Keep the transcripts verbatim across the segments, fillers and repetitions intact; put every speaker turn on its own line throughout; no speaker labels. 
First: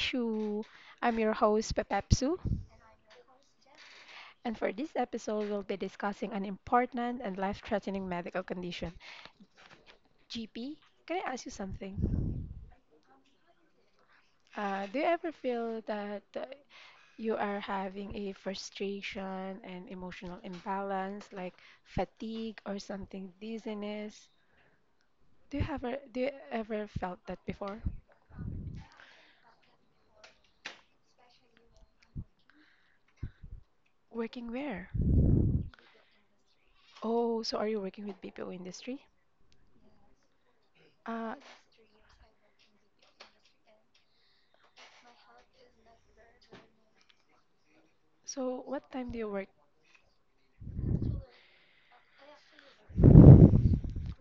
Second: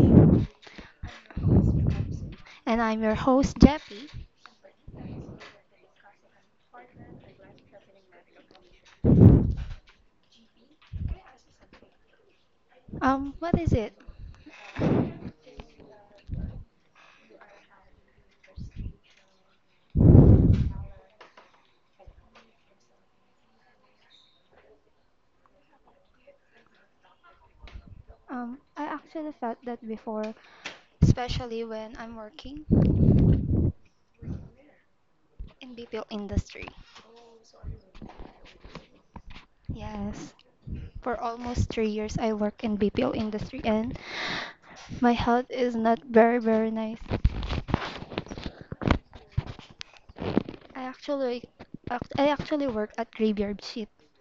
Show. I'm your host, Pepepsu, and for this episode, we'll be discussing an important and life threatening medical condition. G P, can I ask you something? Uh, do you ever feel that uh, you are having a frustration and emotional imbalance, like fatigue or something, dizziness? Do you ever do you ever felt that before? Working where? Oh, so are you working with B P O industry? Uh, so what time do you work?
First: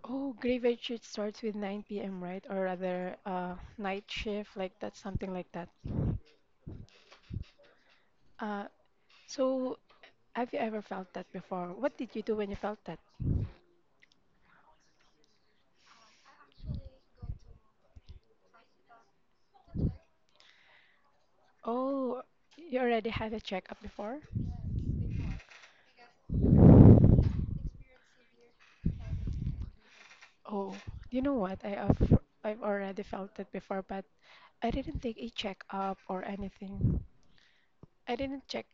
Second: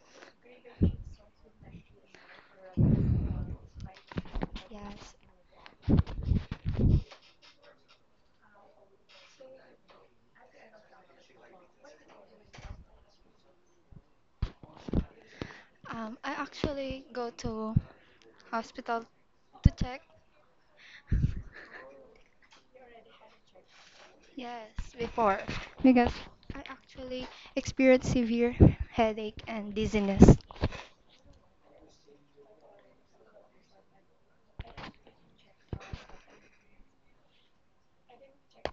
Oh, graveyard shift starts with nine p m, right? Or rather, uh, night shift, like that, something like that. Uh, so have you ever felt that before? What did you do when you felt that? Oh, you already had a checkup before? Oh, you know what? I have, I've already felt it before, but I didn't take a checkup or anything. I didn't check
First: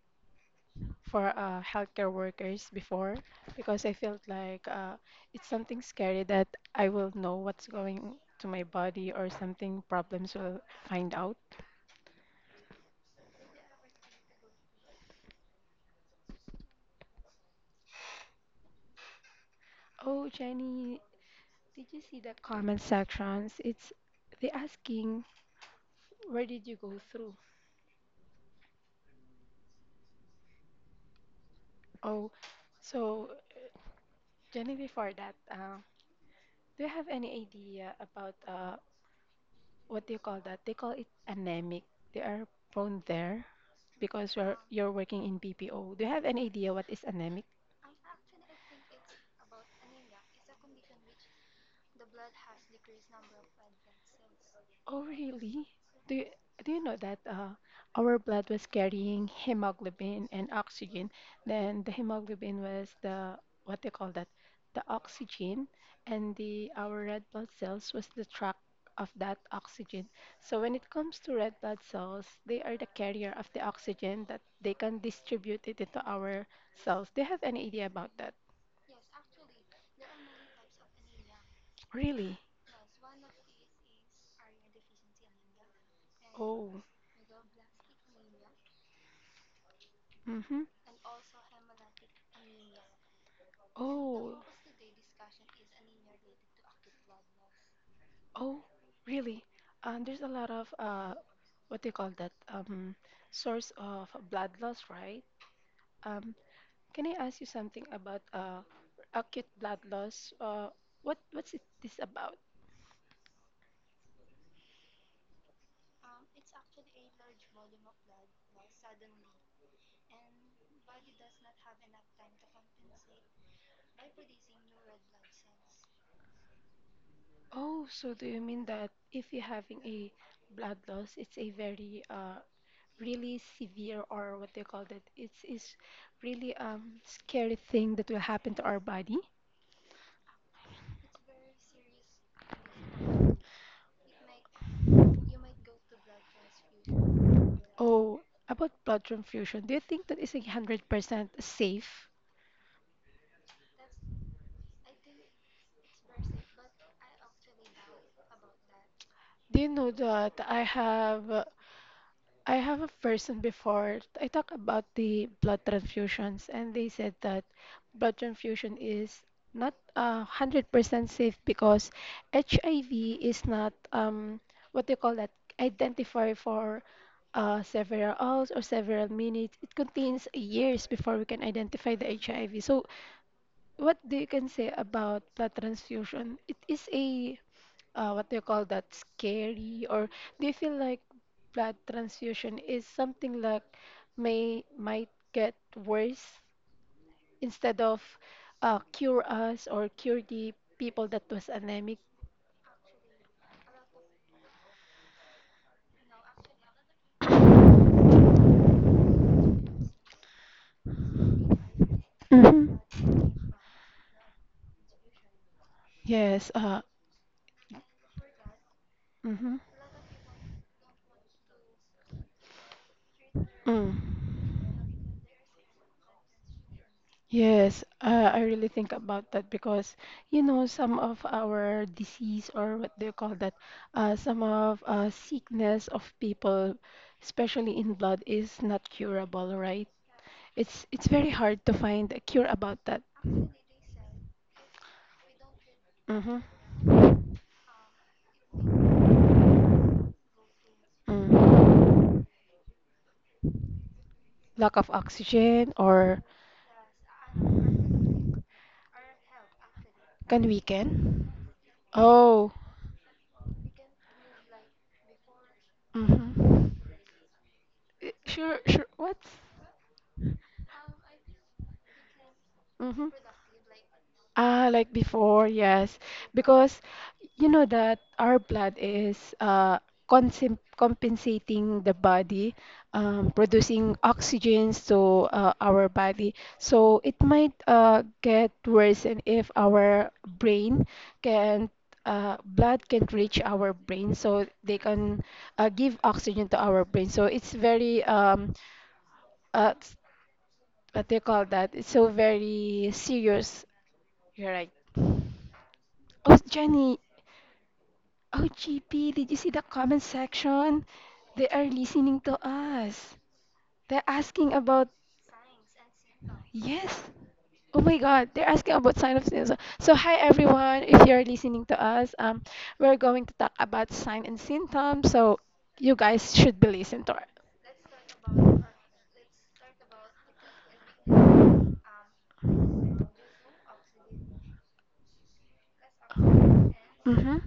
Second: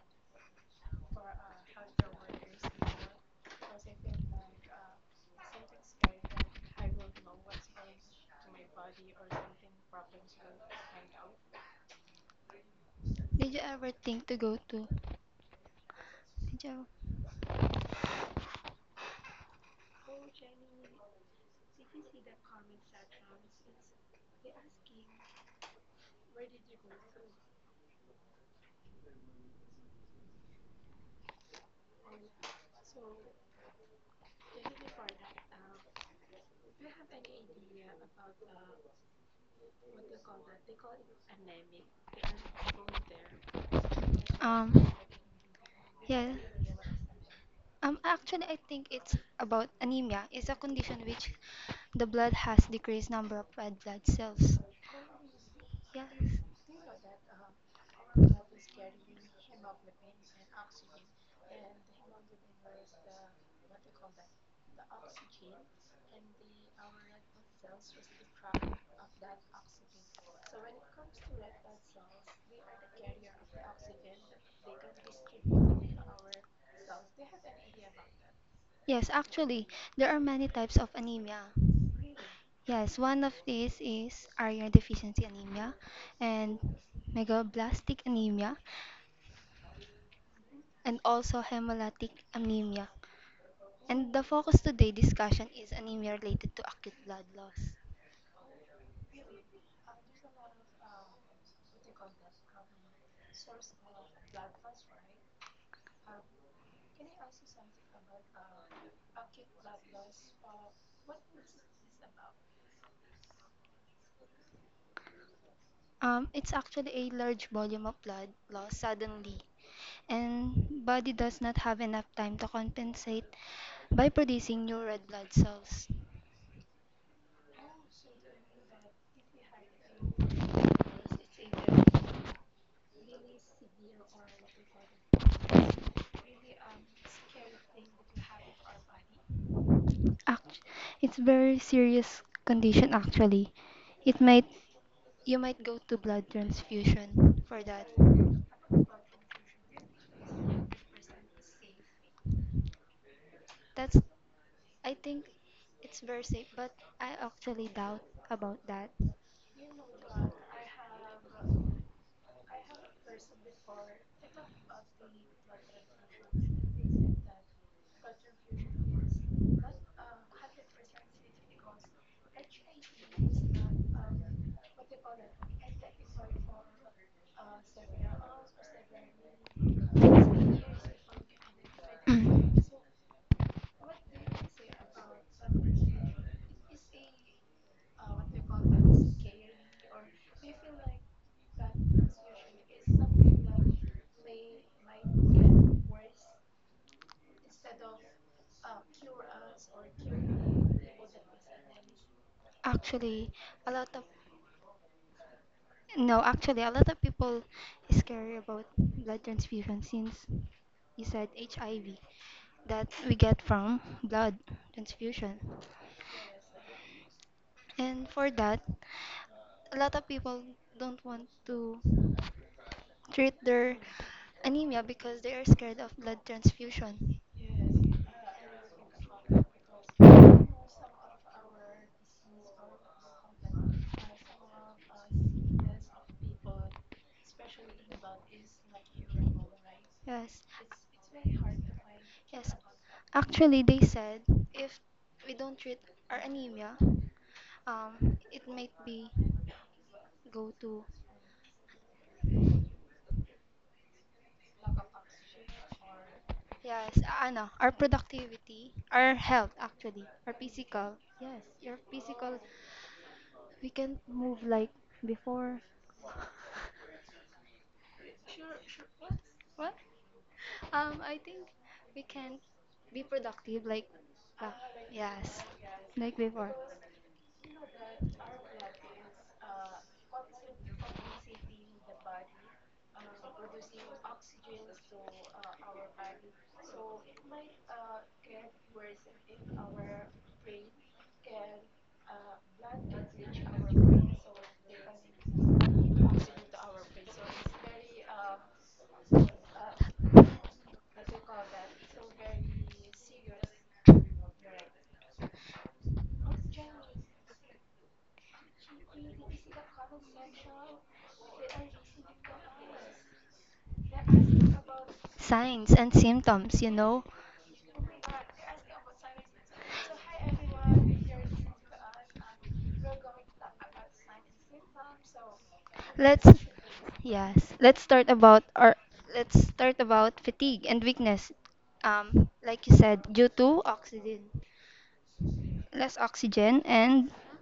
for uh, healthcare workers before because I felt like uh, it's something scary that I will know what's going to my body or something problems will find out. Oh, Jenny, did you see the comment sections? It's they asking where did you go through? Oh, so Jenny, before that, uh, do you have any idea about uh, what do you call that? They call it anemic. They are prone there. Because you're you're working in B P O. Do you have any idea what is anemic? Oh, really? Do you, do you know that uh, our blood was carrying hemoglobin and oxygen? Then the hemoglobin was the what they call that, the oxygen, and the our red blood cells was the track of that oxygen. So when it comes to red blood cells, they are the carrier of the oxygen that they can distribute it into our cells. Do you have any idea about that? Really? Oh. Mm-hmm. Oh. Oh, really? Um, there's a lot of uh, what do you call that? Um, source of blood loss, right? Um, can I ask you something about uh, acute blood loss? Uh, what what's it, this about? Oh, so do you mean that if you're having a blood loss, it's a very uh, really severe or what do you call that? It's is really um scary thing that will happen to our body. Oh, about blood transfusion, do you think that is a hundred percent safe? Do you know that I have uh, I have a person before I talk about the blood transfusions and they said that blood transfusion is not a hundred percent safe because H I V is not um what do you call that identify for uh, several hours or several minutes. It contains years before we can identify the H I V. So what do you can say about blood transfusion? It is a uh, what do you call that scary or do you feel like blood transfusion is something like may might get worse instead of uh, cure us or cure the people that was anemic? Mhm. Yes, uh, mm-hmm, mm hmm Yes, uh, I really think about that because, you know, some of our disease or what do you call that, uh, some of uh, sickness of people, especially in blood, is not curable, right? It's it's very hard to find a cure about that. Mm-hmm. Mm. Lack of oxygen or can we can? Oh, mm-hmm. Eh, Sure, sure. What? Hmm. Ah, like before, yes. Because you know that our blood is uh, consim- compensating the body, um, producing oxygens to uh, our body. So it might uh, get worse and if our brain can uh, blood can't reach our brain, so they can uh, give oxygen to our brain. So it's very um, uh, s- what they call that. It's so very serious you're right. Oh, Jenny. Oh, G P, did you see the comment section? They are listening to us. They're asking about yes. Oh my God, they're asking about sign of sin. So, so hi everyone, if you're listening to us, um, we're going to talk about sign and symptom. So you guys should be listening to it. Mm-hmm.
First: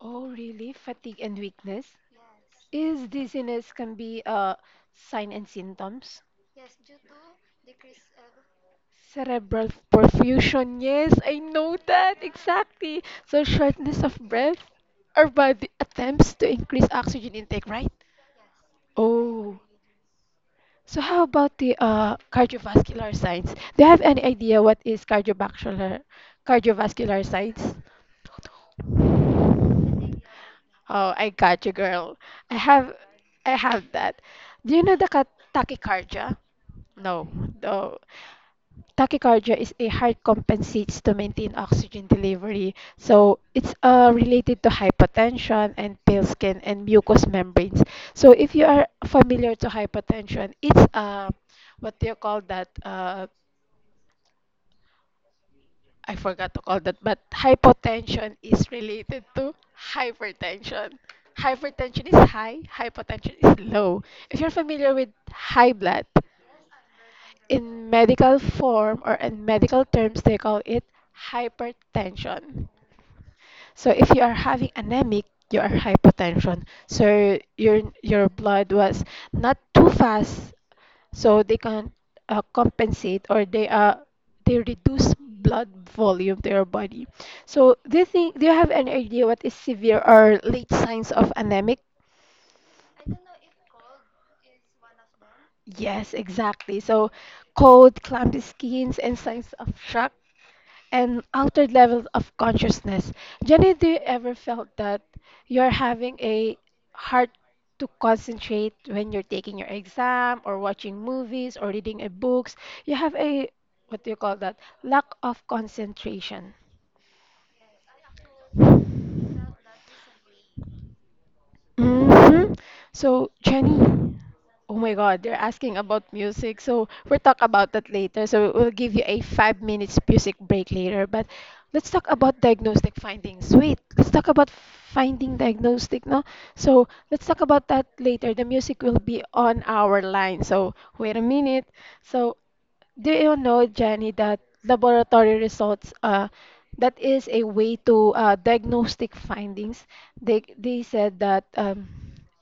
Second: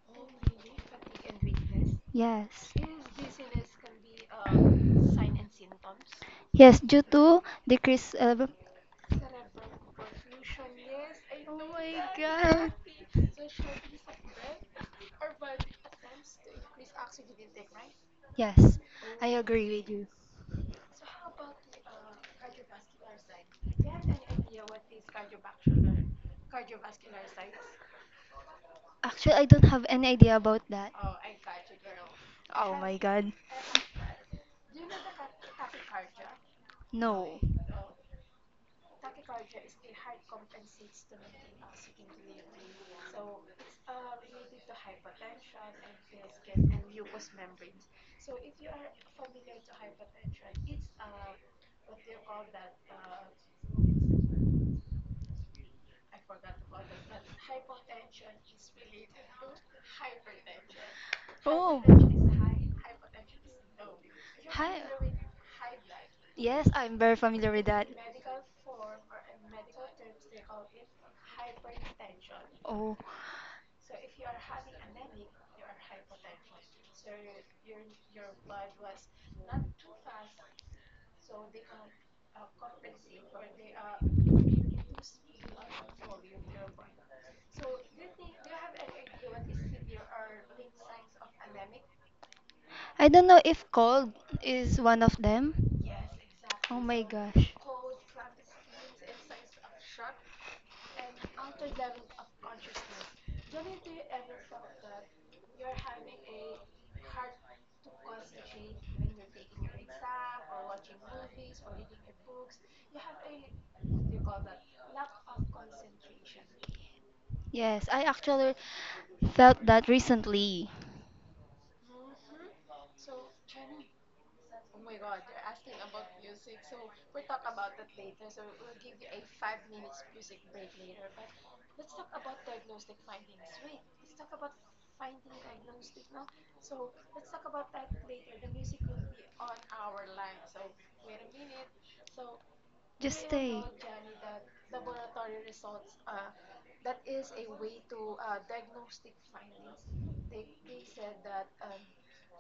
Oh, really? Fatigue and weakness? Is dizziness can be a sign and symptoms? Cerebral perfusion, yes, I know that exactly. So shortness of breath, our body attempts to increase oxygen intake, right? Oh, so how about the uh, cardiovascular signs? Do you have any idea what is cardiovascular cardiovascular signs? Oh, I got you, girl. I have, I have that. Do you know the ca- tachycardia? No, no. Tachycardia is a heart compensates to maintain oxygen delivery. So it's uh, related to hypotension and pale skin and mucous membranes. So if you are familiar to hypotension, it's uh, what do you call that? Uh, I forgot to call that, but hypotension is related to hypertension. Hypertension is high, hypotension is low. If you're familiar with high blood, in medical form or in medical terms, they call it hypertension. So if you are having anemic, you are hypotension. So your your blood was not too fast so they can uh, compensate or they uh, they reduce blood volume to your body. So do you think do you have any idea what is severe or late signs of anemic? Yes, exactly. So cold, clammy skins, and signs of shock and altered level of consciousness. Jenny, do you ever felt that you're having a hard to concentrate when you're taking your exam or watching movies or reading a books? You have a what do you call that? Lack of concentration. Hmm. So, Jenny, oh my God, they're asking about music. So, we'll talk about that later. So, we'll give you a five minutes music break later. But let's talk about diagnostic findings. Wait, let's talk about finding diagnostic, no? So, let's talk about that later. The music will be on our line. So, wait a minute. So, do you know, Jenny, that laboratory results, uh, that is a way to uh, diagnostic findings. They they said that um,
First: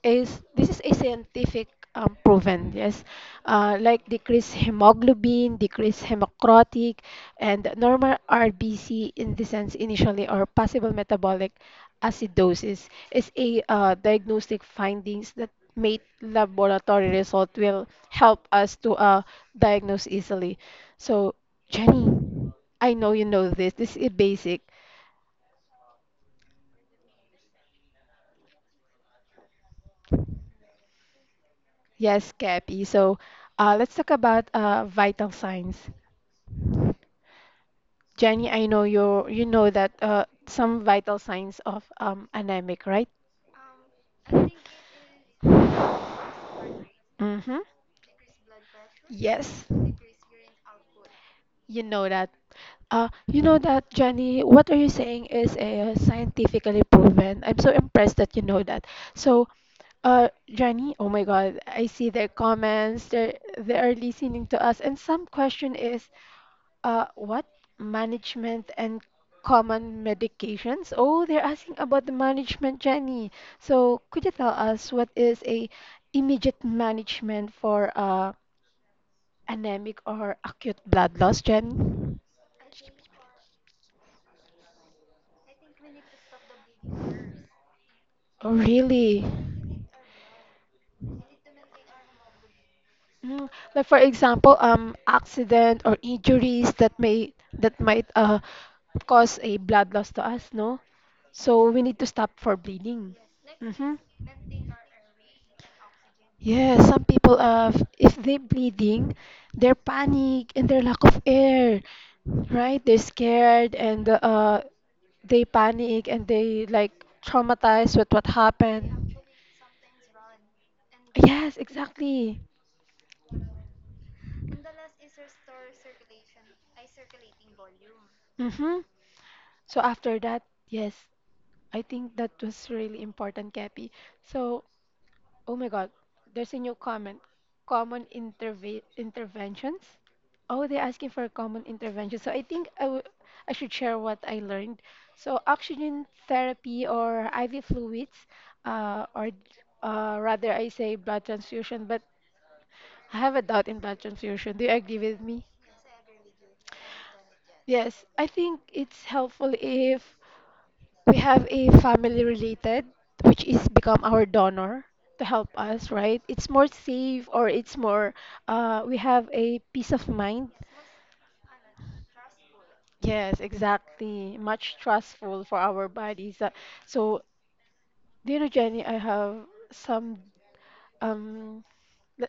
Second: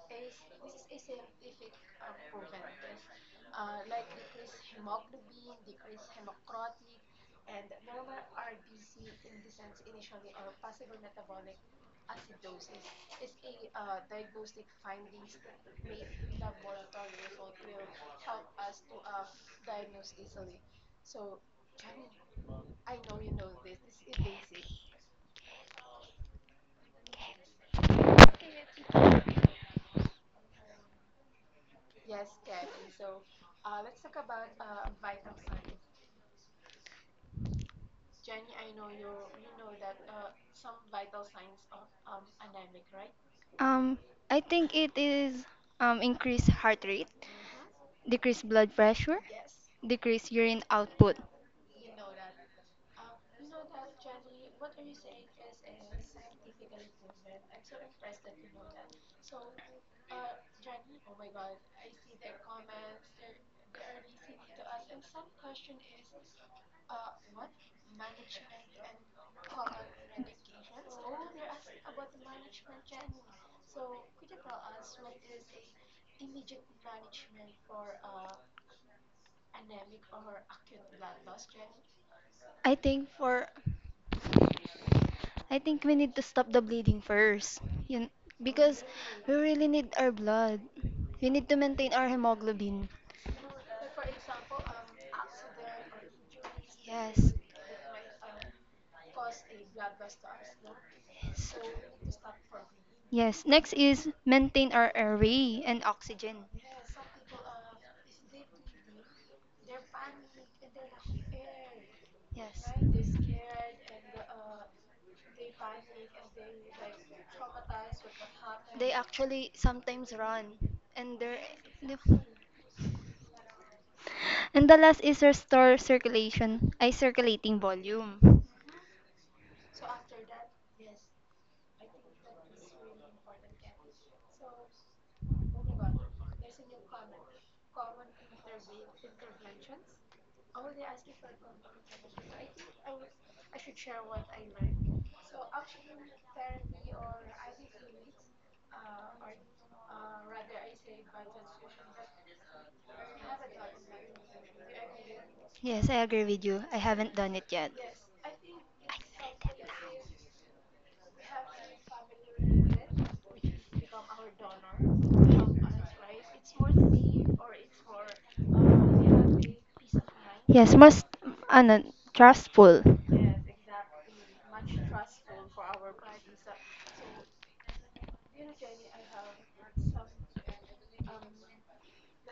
is this is a scientific um, proven, yes, uh, like decreased hemoglobin, decreased hemocrotic, and normal R B C in the sense initially or possible metabolic acidosis is a uh, diagnostic findings that mate laboratory result will help us to uh, diagnose easily. So, Jenny, I know you know this. This is basic. Yes, Cappy. So, uh, let's talk about uh, vital signs. Jenny, I know you you know that uh, some vital signs of um, anemic, right? Mm-hmm. Yes. You know that. Uh, you know that, Jenny. What are you saying is uh, scientifically proven. I'm so impressed that you know that. So, uh, Jenny. Oh my God, I see their comments. They're, they are listening to us. And some question is, uh, what? Management and common medications? Oh, they're asking about the management, Jenny. So, could you tell us what is a immediate management for uh, anemic or acute blood loss, Jenny? Oh, really? Mm, Like for example, um, accident or injuries that may that might uh cause a blood loss to us, no? So we need to stop for bleeding. Mm-hmm. Yeah, some people uh if they're bleeding, are panic and their lack of air, right? They're scared and uh they panic and they like traumatized with what happened. Yes, exactly. Mm-hmm. So after that, yes, I think that was really important, Cappy. So oh my God, there's a new comment. Common interve interventions. Oh, they're asking for common interventions. So I think I wou- I should share what I learned. So oxygen therapy or I V fluids, uh, or uh, rather I say blood transfusion, but I have a doubt in blood transfusion. Do you agree with me? Yes, I think it's helpful if we have a family related which is become our donor to help us, right? It's more safe or it's more uh, we have a peace of mind, yes exactly, much trustful for our bodies. Uh, so do you know, Jenny, I have some um le-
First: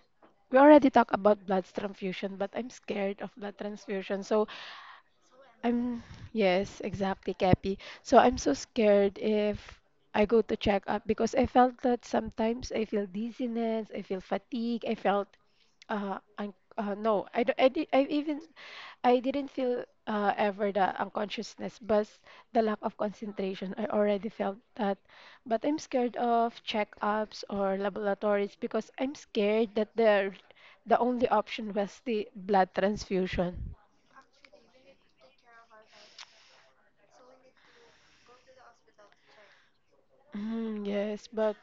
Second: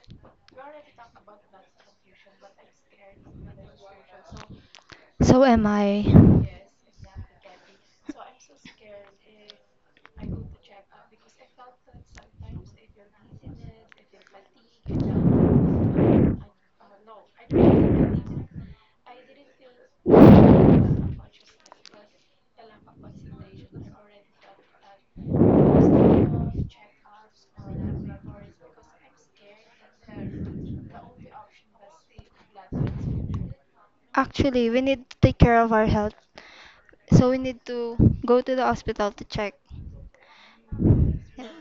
we already talked about blood transfusion but I'm scared of blood transfusion. so I'm, yes, exactly, Cappy. So I'm so scared if I go to check up because I felt that sometimes I feel dizziness, I feel fatigue, I felt uh, un uh no, I don't, I, di I even I didn't feel uh, ever the unconsciousness, but the lack of concentration. I already felt that. But I'm scared of checkups or laboratories because I'm scared that the the only option was the blood transfusion. Mm, yes, but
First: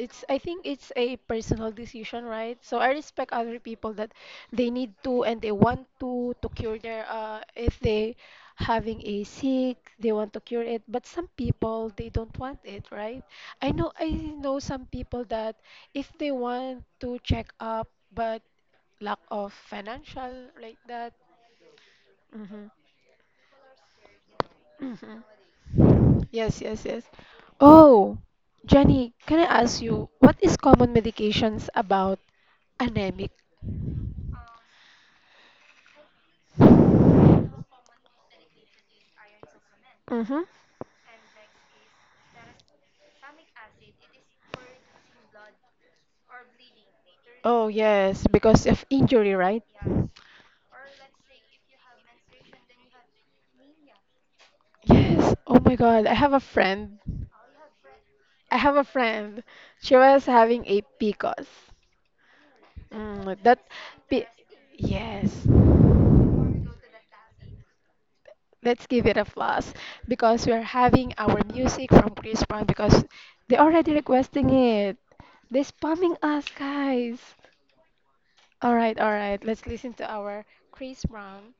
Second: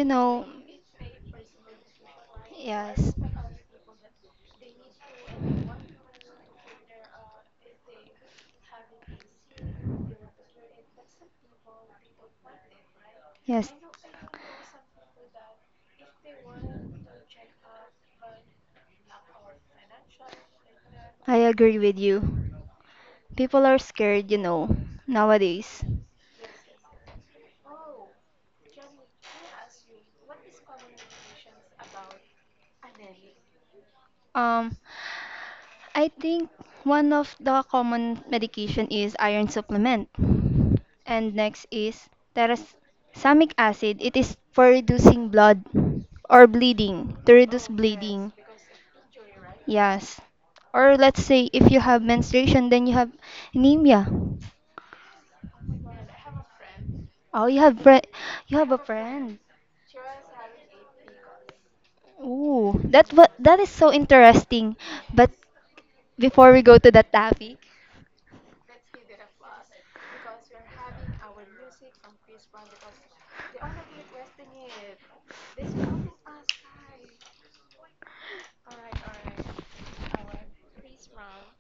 it's I think it's a personal decision, right? So I respect other people that they need to and they want to to cure their uh if they having a sick, they want to cure it, but some people they don't want it, right? I know I know some people that if they want to check up but lack of financial like that. Hmm. Hmm. Yes, yes, yes. Oh, Jenny, can I ask you what is common medications about anemic? Mm-hmm. Oh, yes, because of injury, right? Yes. Oh my God, I have a friend. I have a friend. She was having a P C O S. Mm, that be, yes. Let's give it a plus because we're having our music from Chris Brown because they already requesting it. They're spamming us, guys. All right, all right. Let's listen to our Chris Brown.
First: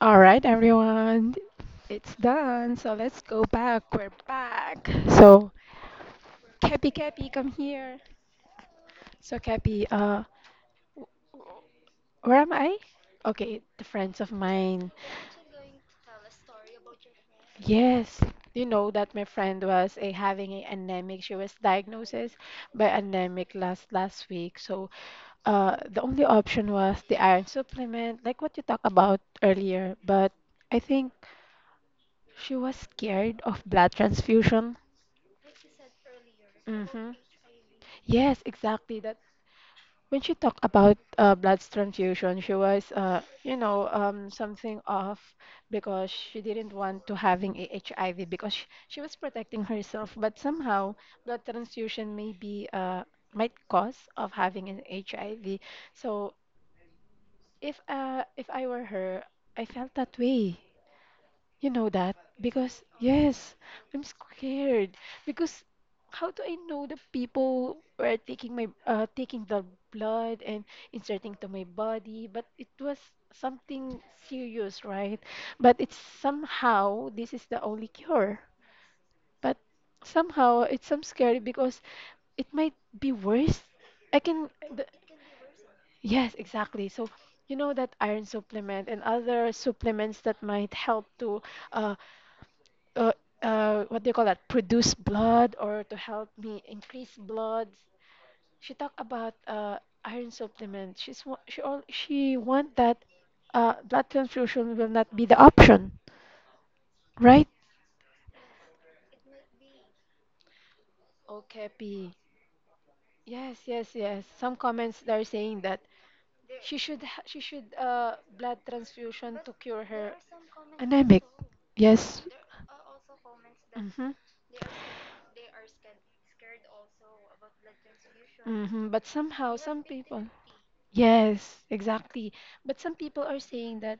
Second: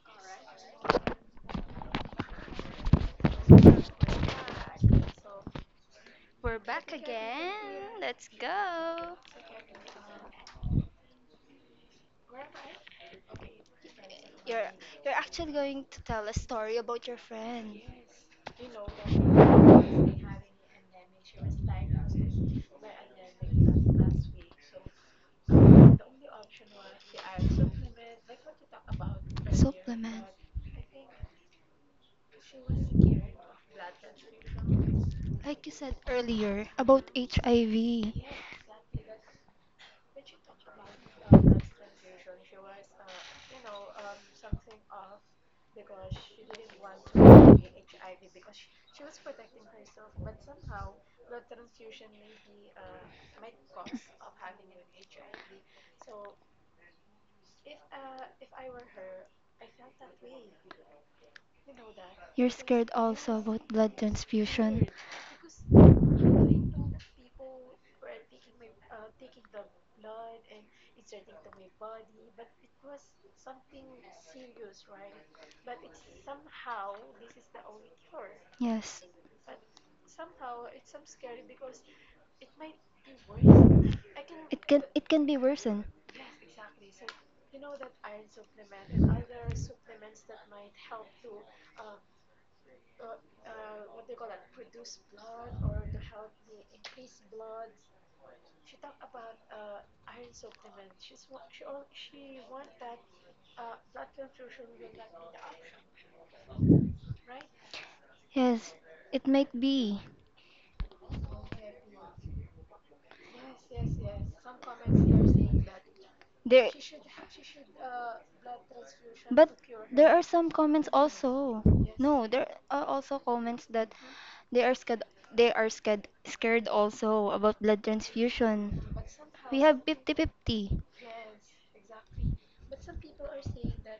All right, everyone. It's done. So let's go back. We're back. So, Cappy, Cappy, come here. So, Cappy, uh, where am I? Okay, the friends of mine. Yes, you know that my friend was eh, having a anemic. She was diagnosed by anemic last last week. So uh, the only option was the iron supplement, like what you talked about earlier. But I think she was scared of blood transfusion. Mm-hmm. Yes, exactly. That when she talked about uh, blood transfusion, she was, uh, you know, um, something off because she didn't want to having a H I V because she, she was protecting herself. But somehow, blood transfusion may be uh, might cause of having an H I V. So if uh, if I were her, I felt that way. You know that? Because, yes, I'm scared. Because how do I know the people were taking my uh, taking the blood and inserting to my body? But it was something serious, right? But it's somehow this is the only cure. But somehow it's some scary because it might be worse. I can, the, yes, exactly. So, you know that iron supplement and other supplements that might help to uh, uh, uh, what do you call that? Produce blood or to help me increase blood. She talked about uh, iron supplement. She's wa- she all she want that uh, blood transfusion will not be the option, right? Okay, P. Yes, yes, yes. Some comments are saying that she should ha- she should uh blood transfusion to cure her. Anemic. Yes. Mm-hmm. Hmm. But somehow some people, yes, exactly. But some people are saying that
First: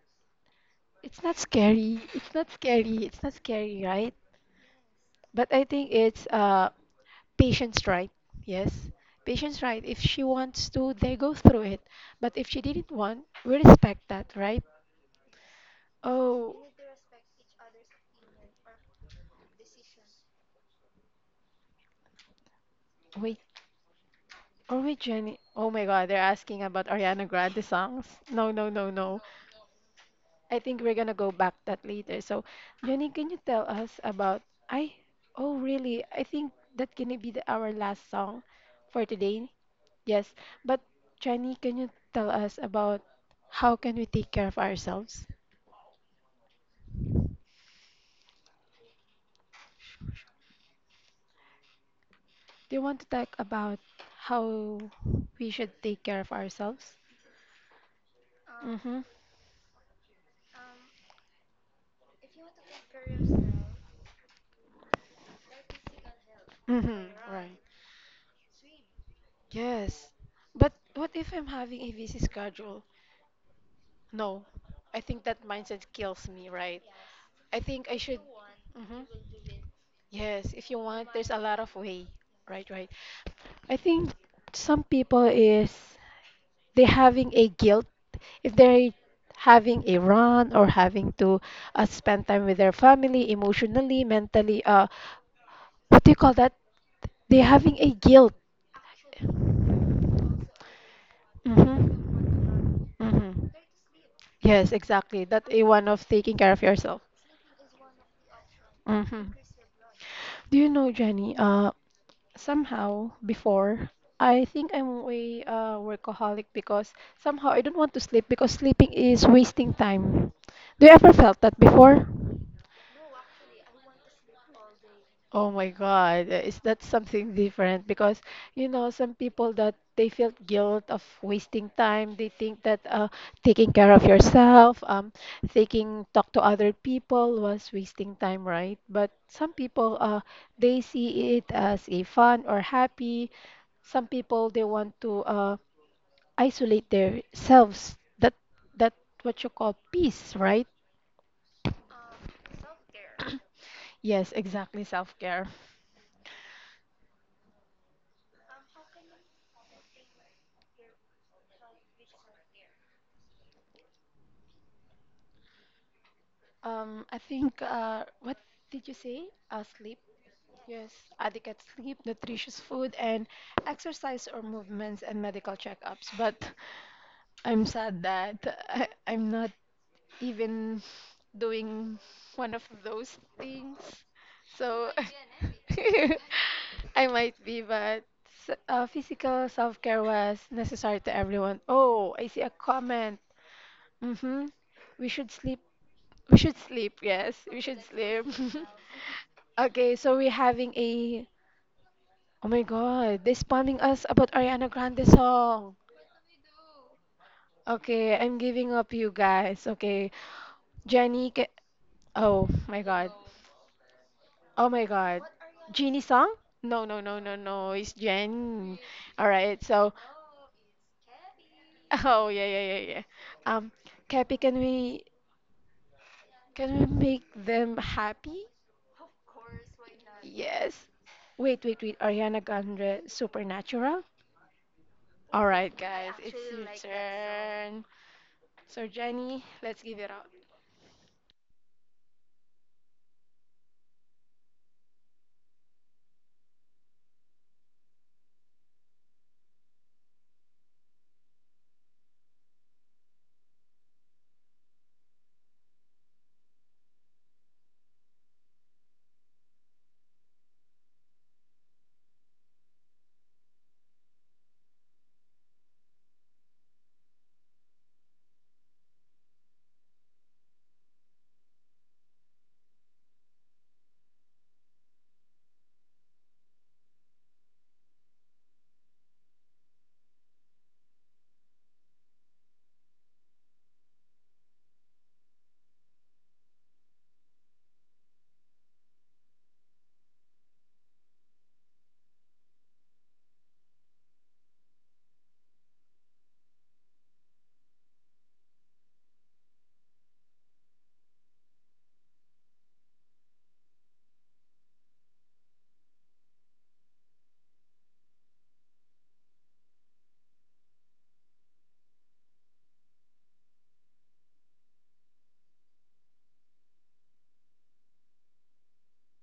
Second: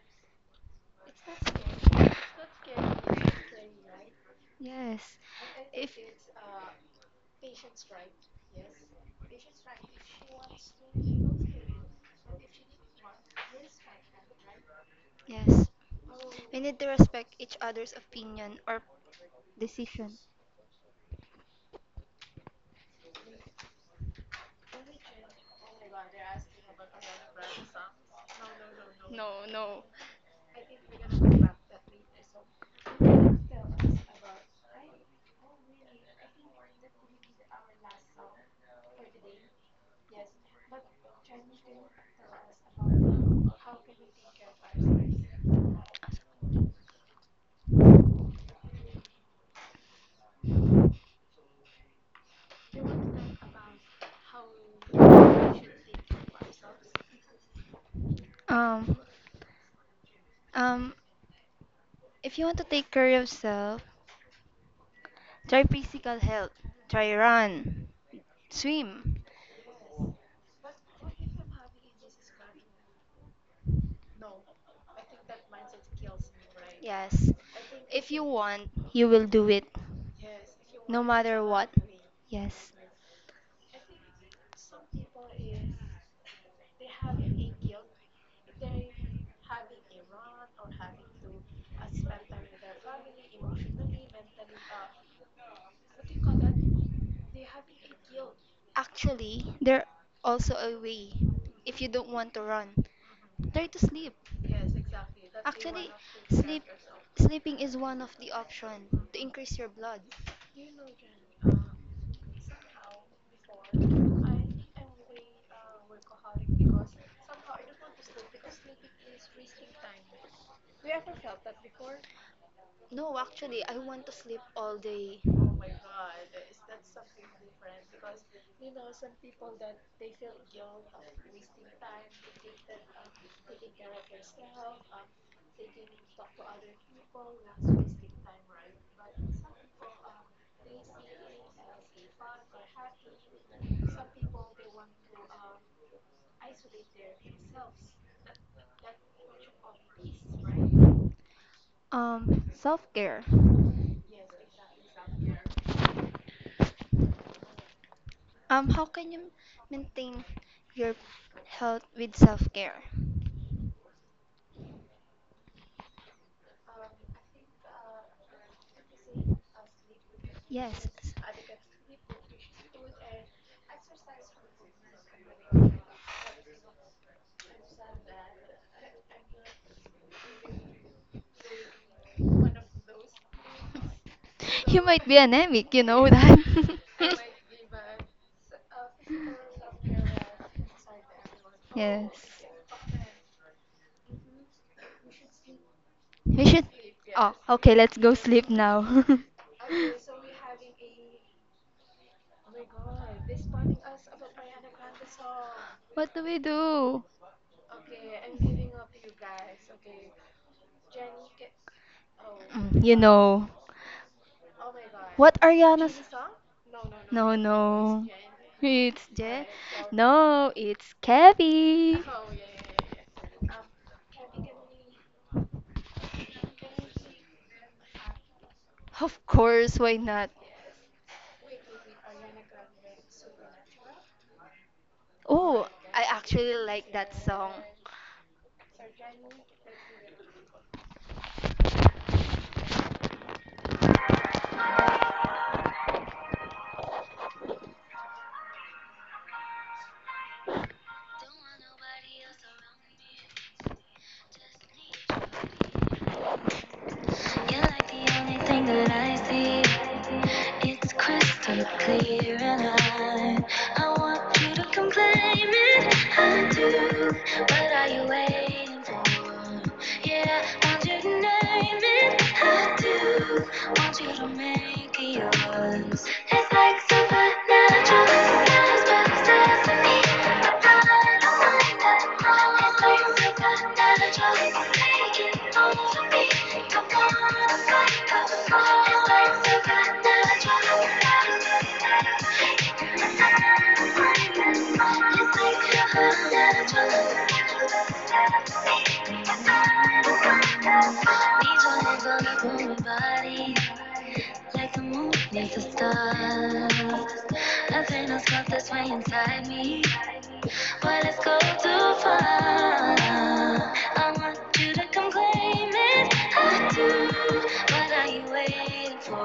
it's not scary. It's not scary. It's not scary, right? But I think it's uh patient's right? Yes. Patient's right? If she wants to, they go through it. But if she didn't want, we respect that, right? Oh, wait. Are we Jenny? Oh my God, they're asking about Ariana Grande songs. No, no, no, no. I think we're gonna go back that later. So, Jenny, can you tell us about? I. Oh, really? I think that gonna be the, our last song for today. Yes, but Jenny, can you tell us about how can we take care of ourselves? Do you want to talk about how we should take care of ourselves? Mm-hmm. Mm-hmm. Right. Yes. But what if I'm having a busy schedule? No. I think that mindset kills me, right? I think I should. Mm-hmm. Yes, if you want, there's a lot of way. Right, right. I think some people is they're having a guilt if they're having a run or having to uh, spend time with their family emotionally mentally uh what do you call that they're having a guilt. Mm-hmm. Mm-hmm. Yes, exactly, that a one of taking care of yourself. Mm-hmm. Do you know, Jenny, uh, somehow before, I think I'm way uh, workaholic because somehow I don't want to sleep because sleeping is wasting time. Do you ever felt that before? Oh my God, uh, is that something different? Because, you know, some people that they feel guilt of wasting time. They think that uh, taking care of yourself, um, taking talk to other people was wasting time, right? But some people, uh, they see it as a fun or happy. Some people they want to uh, isolate themselves. That that what you call peace, right? Yes, exactly, self-care. Um, I think, uh, what did you say? Uh, sleep. Yes, adequate sleep, nutritious food, and exercise or movements and medical checkups. But I'm sad that I, I'm not even doing one of those things. So I might be, but s- uh, physical self-care was necessary to everyone. Oh, I see a comment. Mm-hmm. We should sleep we should sleep, yes. We should sleep. Okay, so we're having a. Oh my God, they're spamming us about Ariana Grande song. Okay, I'm giving up, you guys. Okay, Jenny. Ca- oh my God. Oh my God. Genie song? No, no, no, no, no. It's Jen. All right. So, oh yeah, yeah, yeah, yeah. Um, Cappy, can we can we make them happy? Yes. Wait, wait, wait. Ariana Grande, Supernatural. All right, guys, it's your turn. So, Jenny, let's give it up.
You are like the only thing that I see. It's crystal clear, and I, I want you to come claim it. I do. What are you waiting for? Yeah, want you to name it. I do. Want you to make it yours. It's like supernatural. The sky's where the stars, but it's destiny. Like the moon needs the stars. Nothing else but this inside me. But let's go too far. I want you to come claim it. I do. What are you waiting for?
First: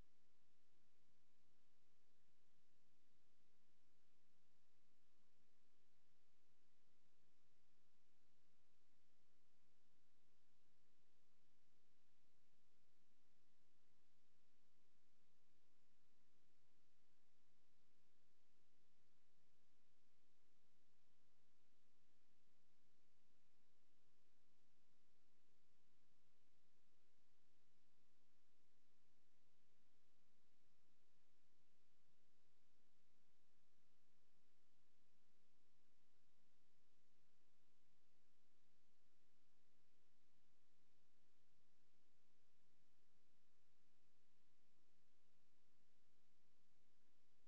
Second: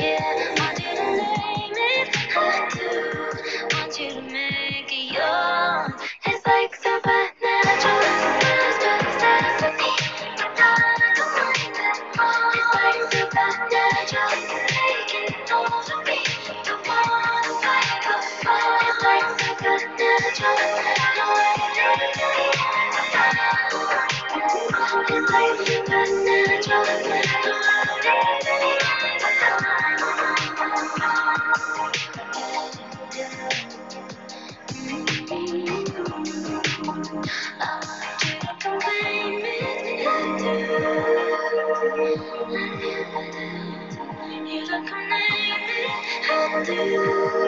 Yeah, want you to name it. I do. Want you to make it yours. It's like supernatural. Stars, stars, stars for I don't could find that. Thank you. You don't come name it, I do.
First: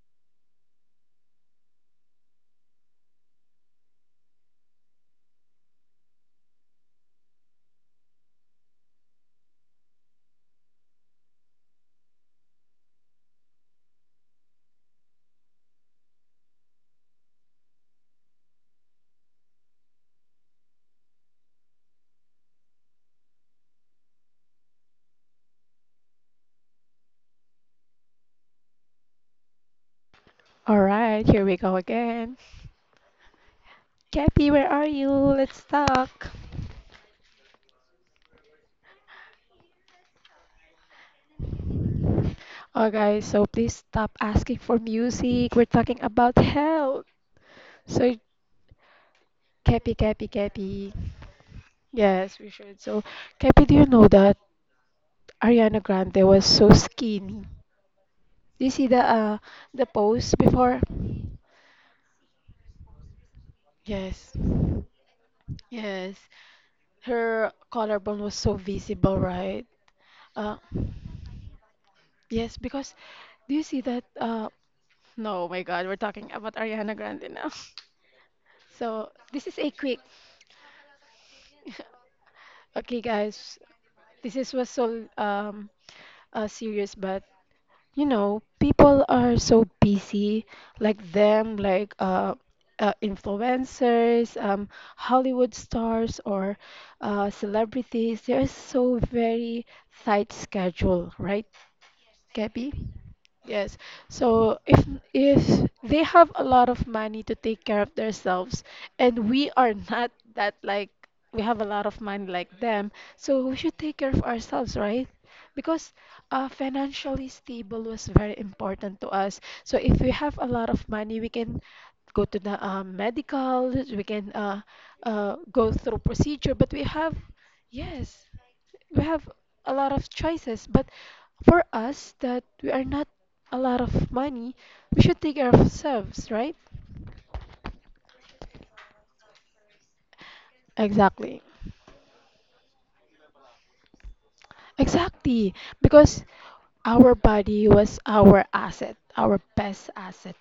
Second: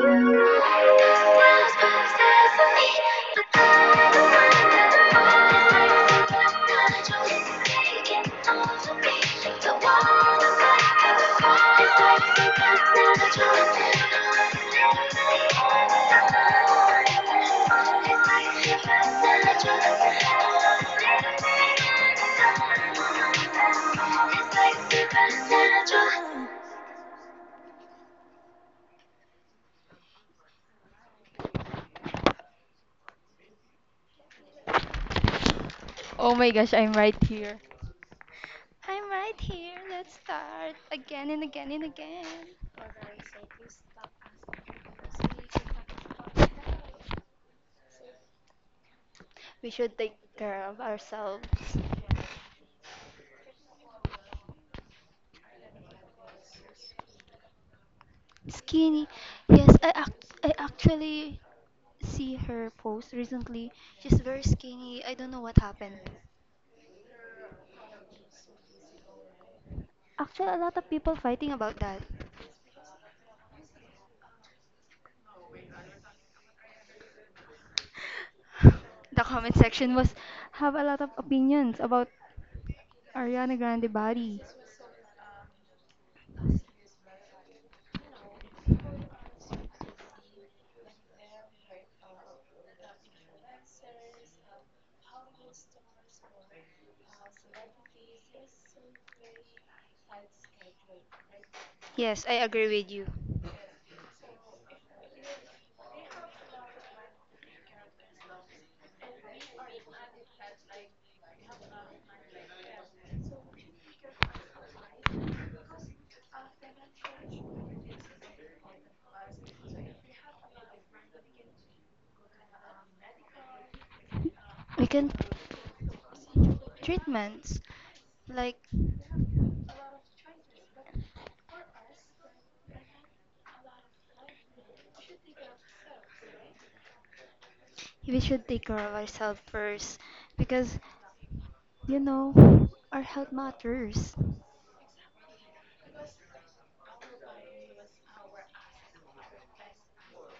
There's a thousand pieces of me, but I'm the one that it's like supernatural.
All right, here we go again. Cappy, where are you? Let's talk. Oh, guys, so please stop asking for music. We're talking about health. So, Cappy, Cappy, Cappy. Yes, we should. So, Cappy, do you know that Ariana Grande was so skinny? Do you see the uh the post before? Yes. Yes. Her collarbone was so visible, right? Uh, yes, because do you see that? Uh, no, oh my God, we're talking about Ariana Grande now. So this is a quick. Okay, guys, this is was so um uh, serious, but you know people are so busy like them like uh, uh influencers, um Hollywood stars or uh celebrities, they're so very tight schedule, right Gabby? Yes. So if if they have a lot of money to take care of themselves and we are not that like we have a lot of money like them, so we should take care of ourselves, right? Because uh, financially stable was very important to us. So if we have a lot of money, we can go to the um, medical, we can uh, uh, go through procedure, but we have, yes, we have a lot of choices, but for us that we are not a lot of money, we should take care of ourselves, right? Exactly. Exactly, because our body was our asset, our best asset.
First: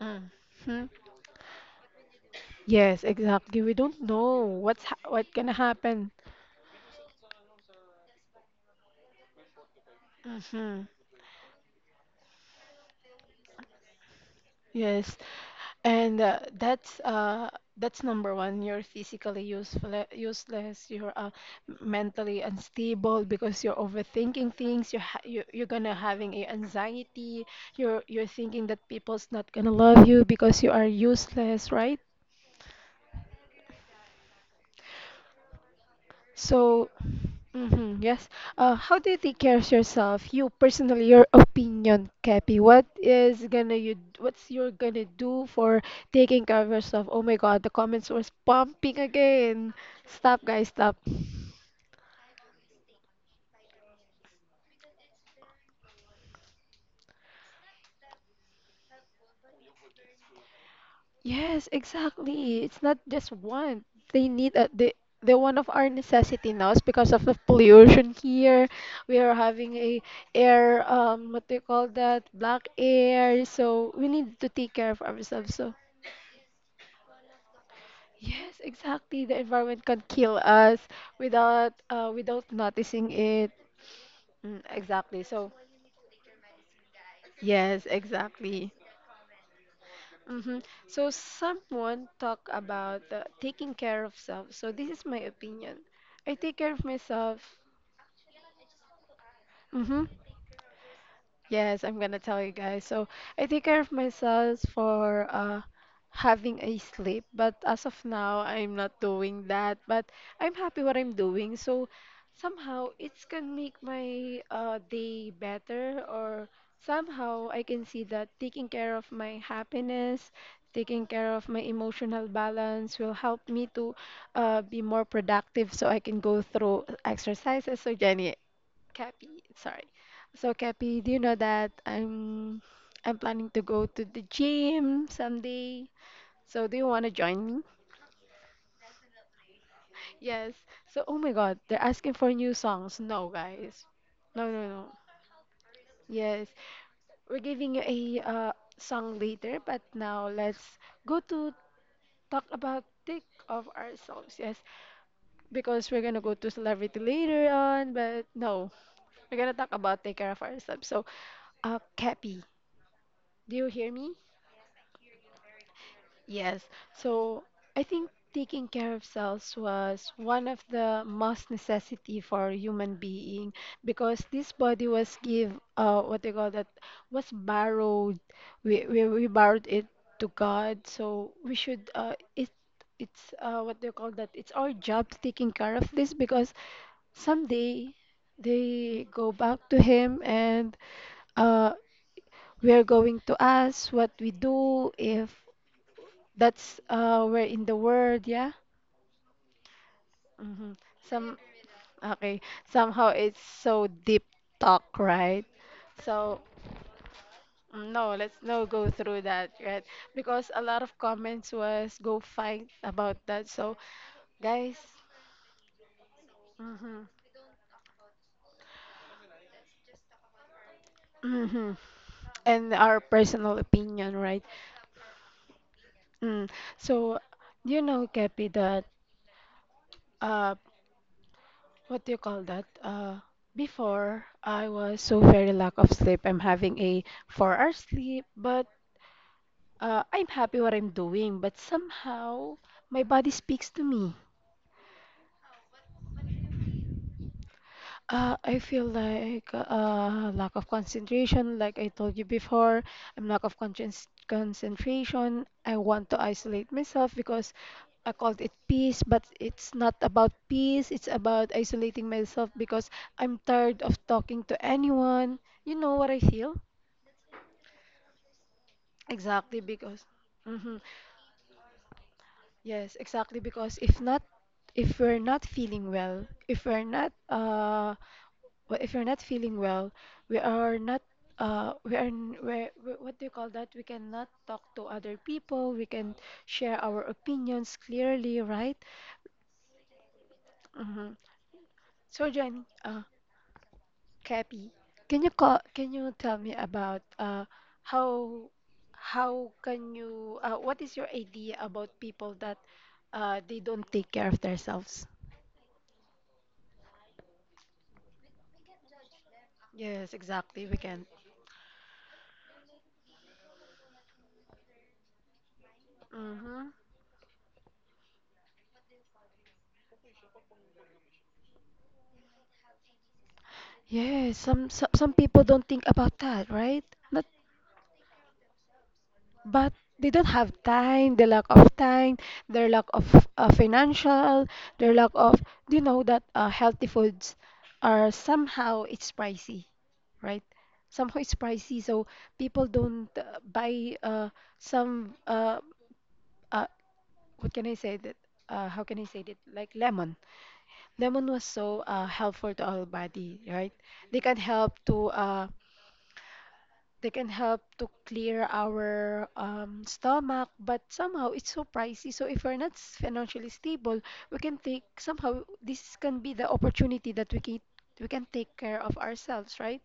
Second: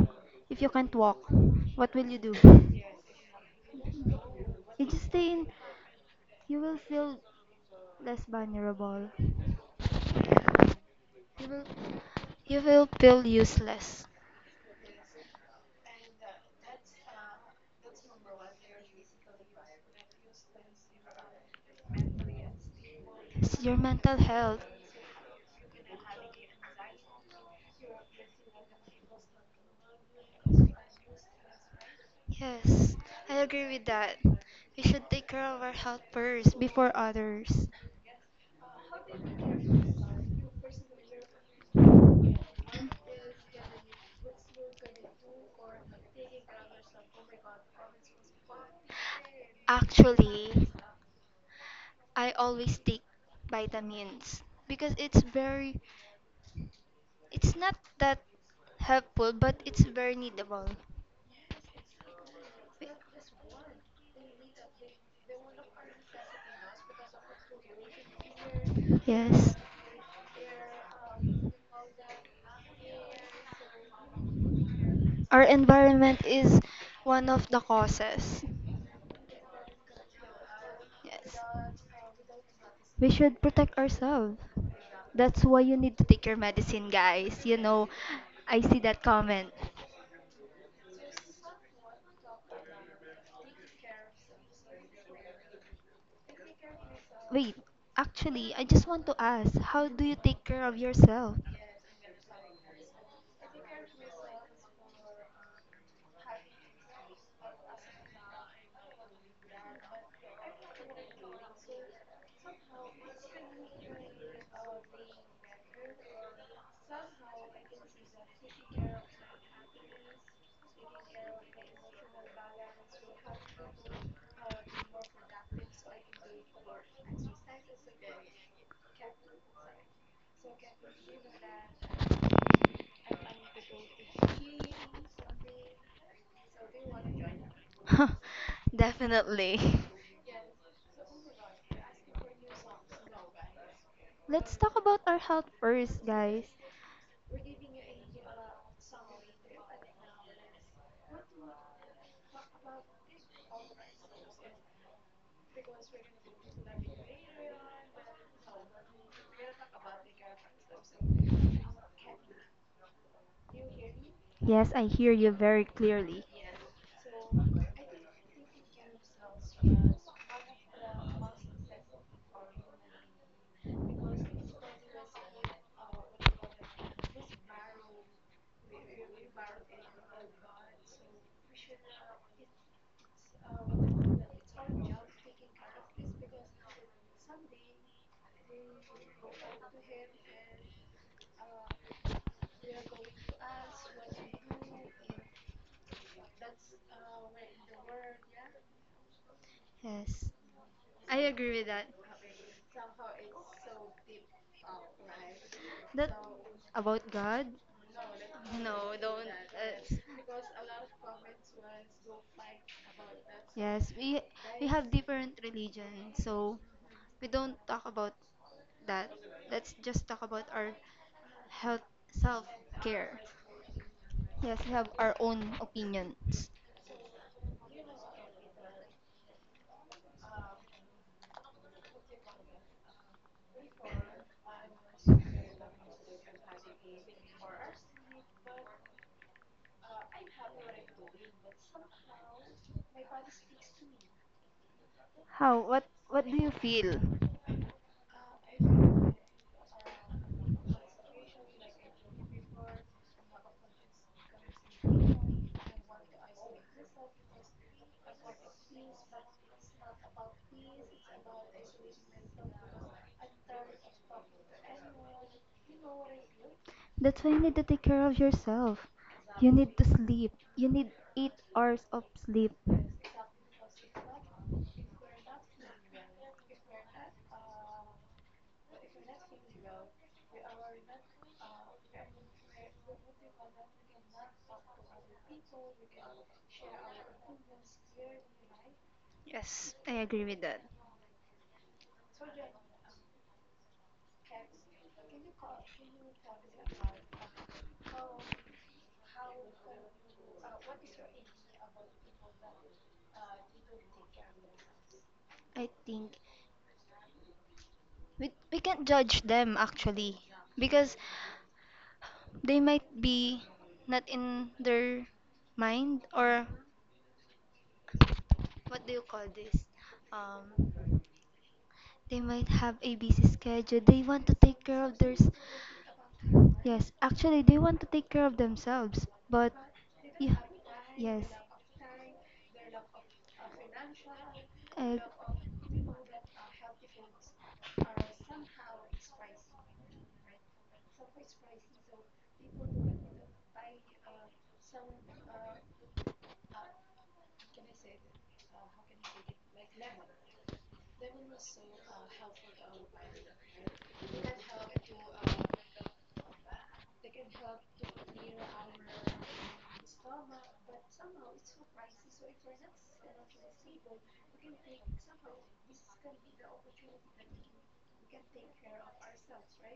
Mm-hmm. Yes, exactly. We don't know what's ha- what gonna happen. Hmm. Yes, and uh, that's uh that's number one. You're physically useful, useless. You're uh, m- mentally unstable because you're overthinking things. You're ha you you're gonna having a anxiety. You're you're thinking that people's not gonna love you because you are useless, right? So, mhm, yes. Uh, how do you take care of yourself? You personally, your opinion, Kepi. What is gonna you? What's you're gonna do for taking care of yourself? Oh my God, the comments was pumping again. Stop, guys, stop. Yes, exactly. It's not just one. They need a, the the one of our necessity now is because of the pollution here. We are having a air um what do you call that? Black air. So we need to take care of ourselves. So yes, exactly. The environment can kill us without uh without noticing it. Mm, exactly. So yes, exactly. Hmm. So someone talk about uh, taking care of self. So this is my opinion. I take care of myself. Mm-hmm. Yes, I'm gonna tell you guys. So I take care of myself for uh having a sleep, but as of now I'm not doing that. But I'm happy what I'm doing. So somehow it's can make my uh day better or somehow I can see that taking care of my happiness, taking care of my emotional balance will help me to uh be more productive so I can go through exercises. So Jenny, Cappy, sorry. So Cappy, do you know that I'm I'm planning to go to the gym someday? So do you want to join me? Yes. So oh my God, they're asking for new songs. No, guys. No, no, no. Yes. We're giving you a uh, song later, but now let's go to talk about thick of ourselves. Yes. Because we're gonna go to celebrity later on, but no, we're gonna talk about take care of ourselves. So, uh, Cappy, do you hear me? Yes, so I think taking care of cells was one of the most necessity for human being because this body was give uh what they call that was borrowed, we we, we borrowed it to God so we should uh it it's uh what they call that it's our job to taking care of this because someday they go back to him and uh we are going to ask what we do if that's uh where in the world, yeah. Hmm. Some, okay. Somehow it's so deep talk, right? So mm, no, let's no go through that, right? Because a lot of comments was go fight about that. So guys, mm-hmm, mm-hmm, and our personal opinion, right? Mm. So you know, Kepi, that uh, what do you call that? Uh, before I was so very lack of sleep. I'm having a four hour sleep, but Uh, I'm happy what I'm doing, but somehow my body speaks to me. Uh, I feel like uh, lack of concentration, like I told you before. I'm lack of conscious concentration. I want to isolate myself because I called it peace, but it's not about peace. It's about isolating myself because I'm tired of talking to anyone. You know what I feel? Exactly because. Mhm. Yes, exactly. Because if not, if we're not feeling well, if we're not, uh, well, if we're not feeling well, we are not, uh, we are, n- we're, we- what do you call that? We cannot talk to other people. We can share our opinions clearly, right? Mm-hmm. So, Jenny, uh, Cappy, can you call, can you tell me about, uh, how, how can you, uh, what is your idea about people that, uh, they don't take care of themselves? Yes, exactly. We can. Mm-hmm. Yes. some, some some people don't think about that, right? Not, but they don't have time, the lack of time, their lack of uh, financial, their lack of, do you know that uh, healthy foods are somehow it's pricey, right? Somehow it's pricey, so people don't uh, buy uh, some uh, uh, what can I say that? Uh, how can I say that? Like lemon. Lemon was so uh, helpful to our body, right? They can help to uh, they can help to clear our um, stomach, but somehow it's so pricey. So if we're not s- financially stable, we can take somehow this can be the opportunity that we can we can take care of ourselves, right?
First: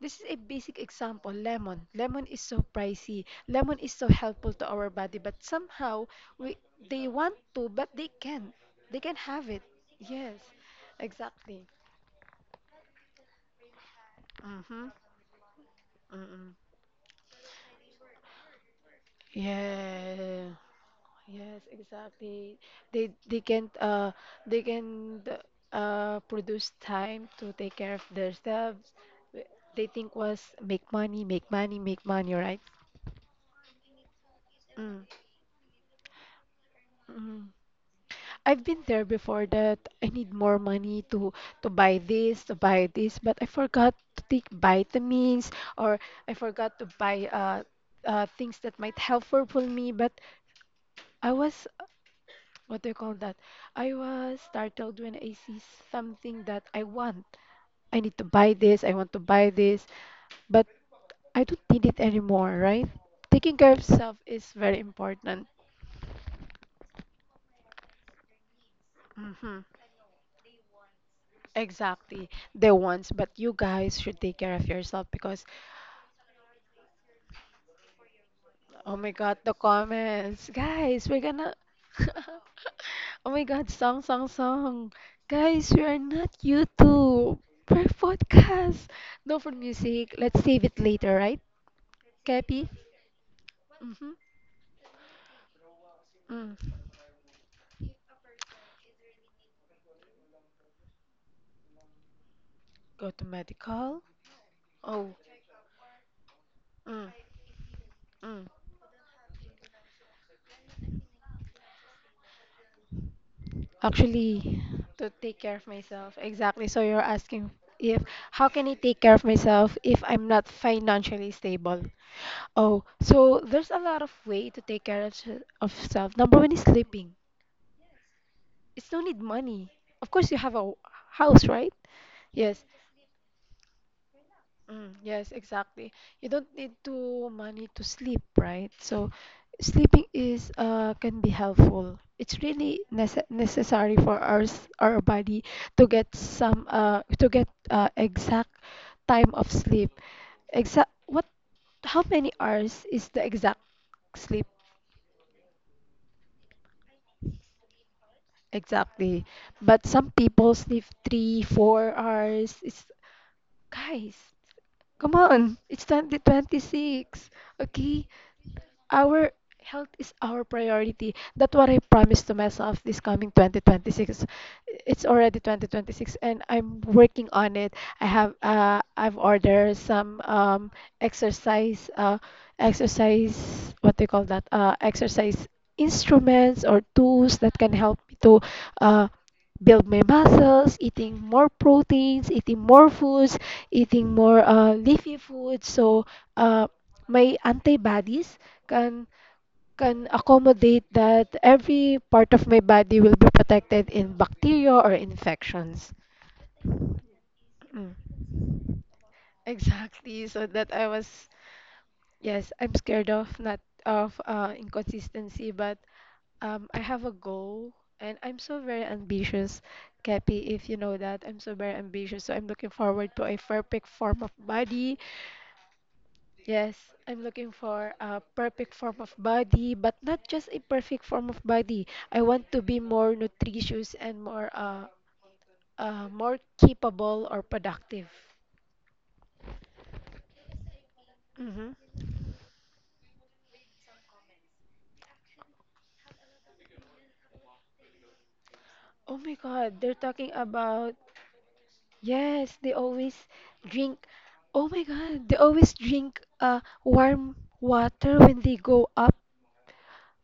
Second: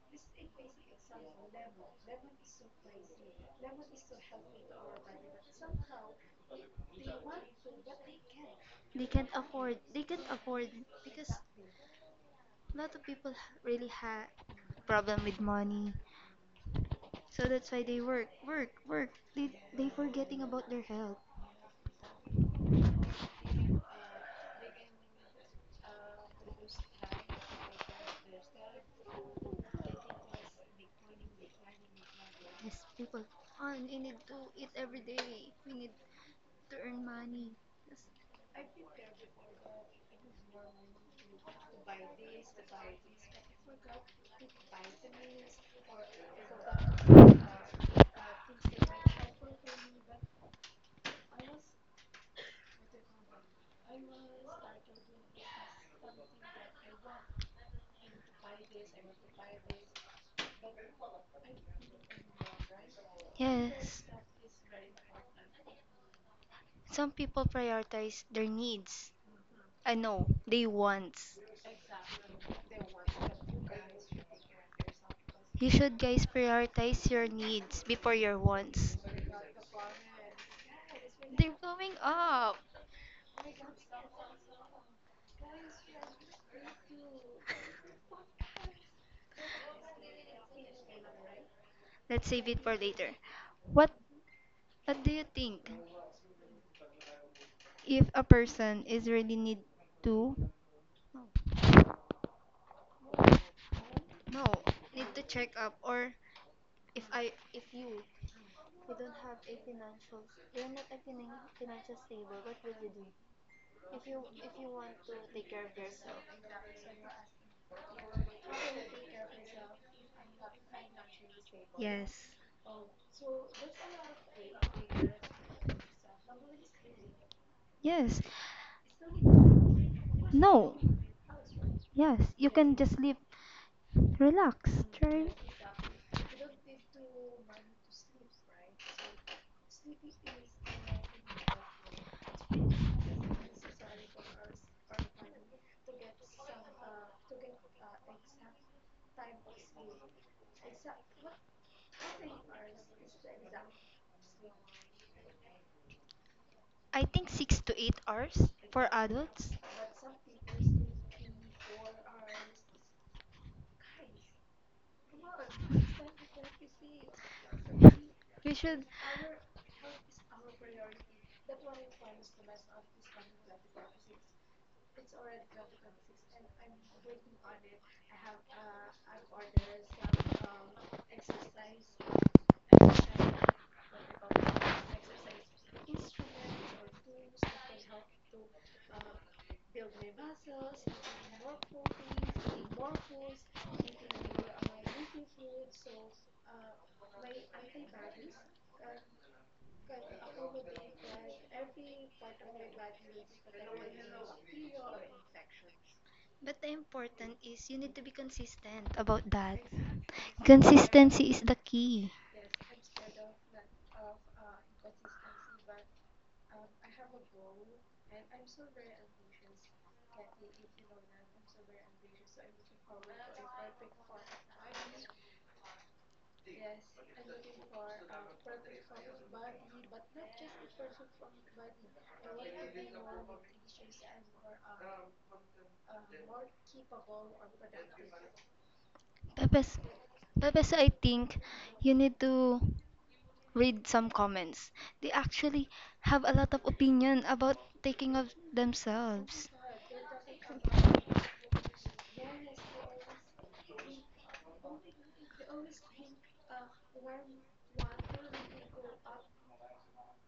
This is a basic example. Lemon. Lemon is so pricey. Lemon is so helpful to our body, but somehow we they want to, but they can. They can have it. Yes, exactly. Mhm. Mm-mm. Yeah. Yes, exactly. They they can't uh they can uh produce time to take care of themselves. They think was make money, make money, make money, right? Mm. Mm. I've been there before that I need more money to to buy this, to buy this, but I forgot to take vitamins or I forgot to buy uh, uh things that might help for me, but I was what do you call that? I was startled when I see something that I want. I need to buy this, I want to buy this, but I don't need it anymore, right? Taking care of self is very important. Mm-hmm. Exactly. The ones, but you guys should take care of yourself because, oh my God, the comments. Guys, we're gonna. Oh my God, song, song, song. Guys, we are not YouTube. We're podcast. No for music. Let's save it later, right? Cappy. Mm-hmm. Mm. Go to medical. Oh. Mm. Mm. Actually, to take care of myself. Exactly. So you're asking if how can I take care of myself if I'm not financially stable? Oh, so there's a lot of way to take care of, se- of self. Number one is sleeping. It's no need money. Of course, you have a w- house, right? Yes. Mm, yes, exactly. You don't need to money to sleep, right? So sleeping is uh can be helpful. It's really nece- necessary for our s- our body to get some uh to get uh, exact time of sleep. Exact what how many hours is the exact sleep exactly? But some people sleep three, four hours. It's guys, come on. It's twenty twenty-six. Okay? Our health is our priority. That's what I promised to myself this coming twenty twenty-six. It's already twenty twenty-six and I'm working on it. I have uh, I've ordered some um, exercise uh, exercise what do you call that? Uh, exercise instruments or tools that can help me to uh, build my muscles, eating more proteins, eating more foods, eating more uh, leafy foods. So uh, my antibodies can can accommodate that every part of my body will be protected in bacteria or infections. Mm. Exactly. So that I was, yes, I'm scared of not of uh, inconsistency, but um, I have a goal and I'm so very ambitious, Kepi, if you know that. I'm so very ambitious. So I'm looking forward to a perfect form of body. Yes, I'm looking for a perfect form of body, but not just a perfect form of body. I want to be more nutritious and more uh, uh more capable or productive. Mm-hmm. Oh my God, they're talking about yes, they always drink. Oh my God, they always drink uh warm water when they go up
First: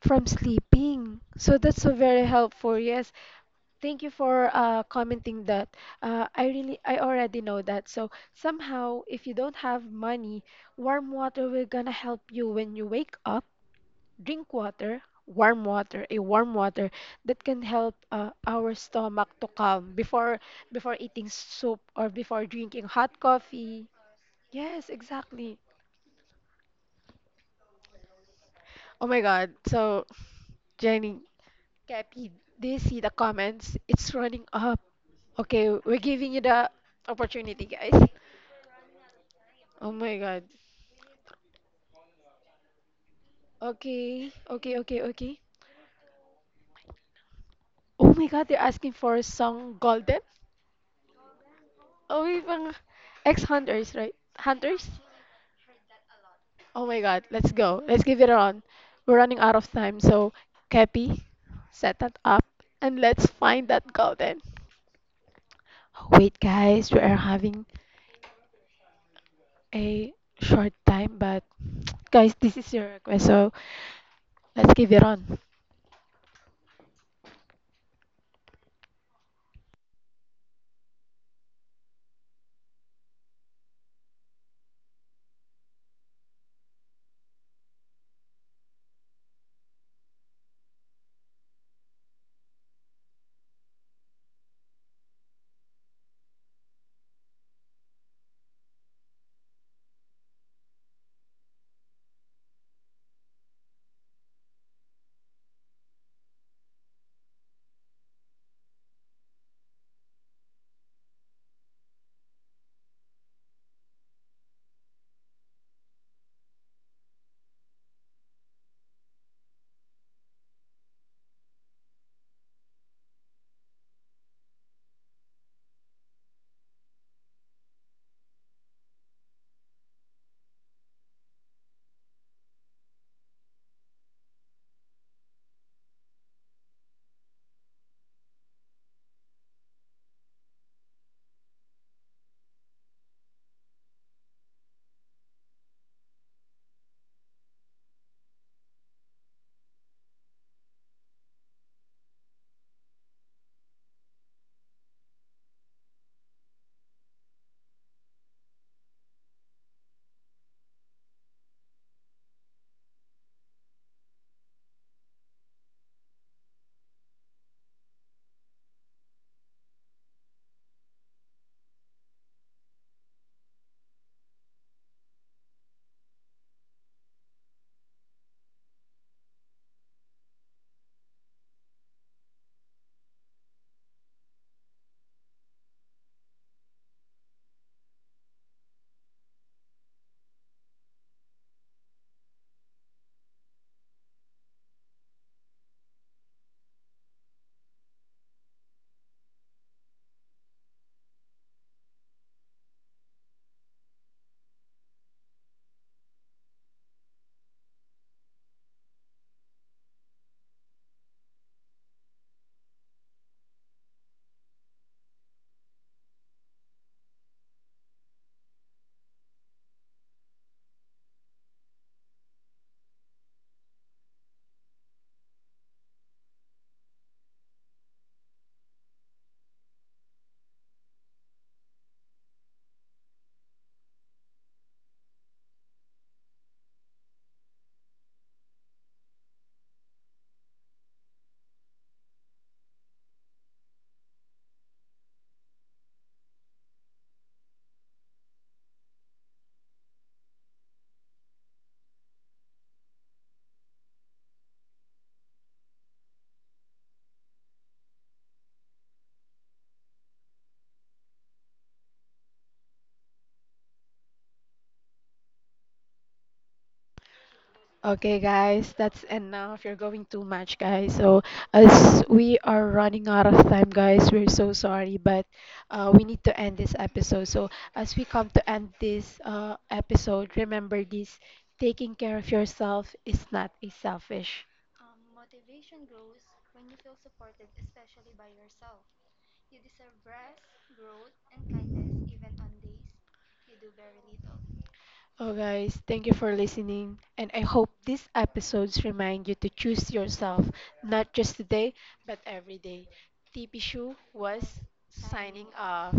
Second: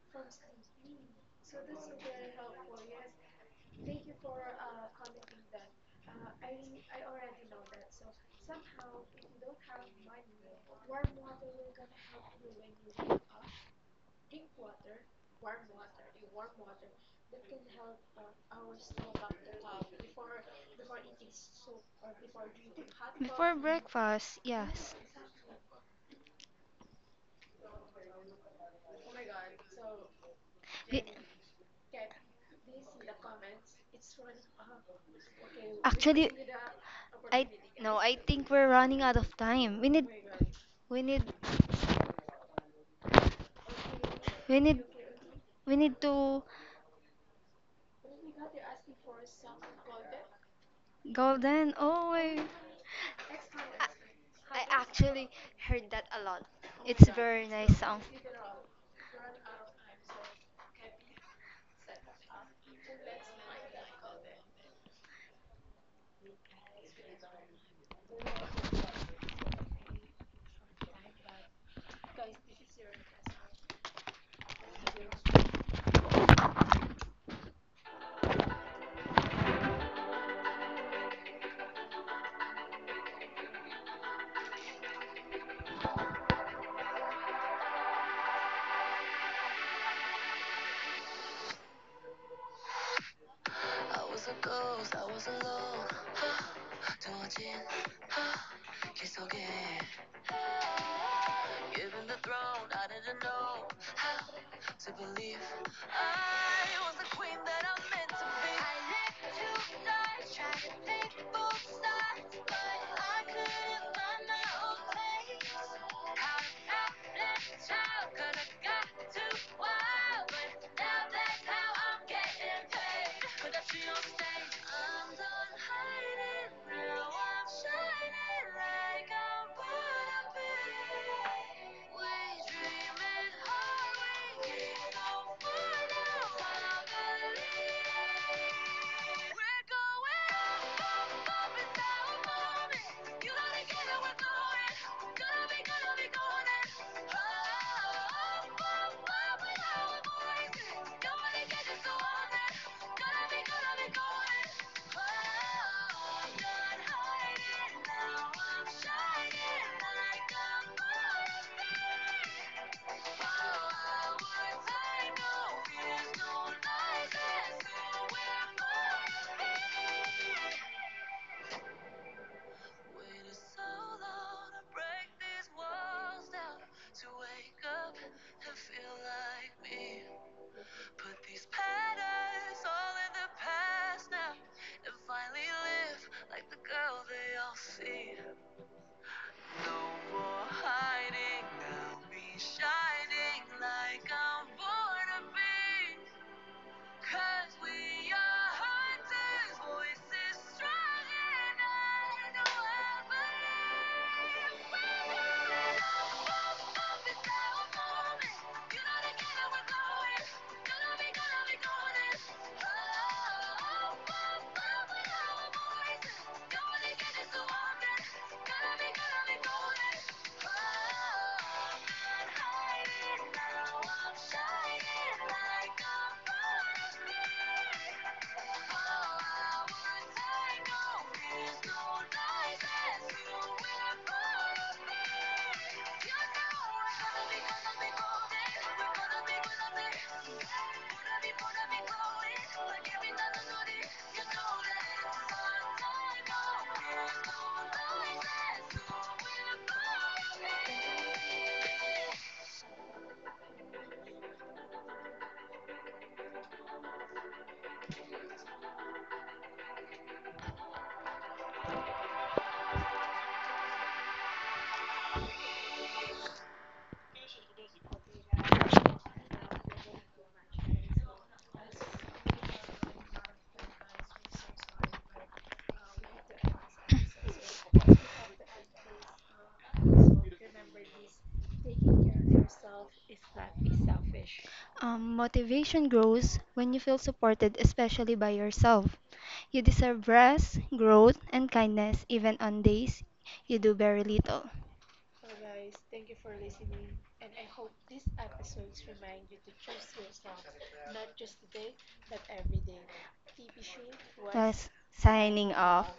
from sleeping. So that's so very helpful. Yes. Thank you for uh, commenting that. Uh, I really, I already know that. So somehow, if you don't have money, warm water will gonna help you when you wake up. Drink water, warm water, a warm water that can help uh, our stomach to calm before before eating soup or before drinking hot coffee. Yes, exactly. Oh my God. So Jenny, Cappy, they see the comments. It's running up. Okay, we're giving you the opportunity, guys. Oh my god. Okay, okay, okay, okay. Oh my god, they're asking for a song Golden? Oh, we pang ex-hunters, right? Hunters? Oh my god, let's go. Let's give it a run. We're running out of time, so Cappy, set that up and let's find that Golden. Wait, guys, we are having a short time, but guys, this is your request, so. Let's give it on.
I was a ghost, I was alone. 두어진 길 Given the throne, I didn't know how to believe I was the queen that I'm meant to be. I let you die, try to pick both but I couldn't find my own place. Caught out left child, could have got too wild, but now that's how I'm getting paid. But that's on stage. I'm done hiding, now I'm shining like I'm gonna be. We dreaming hard, we get on fire now, I believe. There's no lies, there's no we're
Okay, guys, that's enough. You're going too much, guys. So, as we are running out of time, guys, we're so sorry, but uh, we need to end this episode. So, as we come to end this uh, episode, remember this taking care of yourself is not a selfish. Oh, guys, thank you for listening, and I hope these episodes remind you to choose yourself, not just today, but every day. T P Shu was signing off.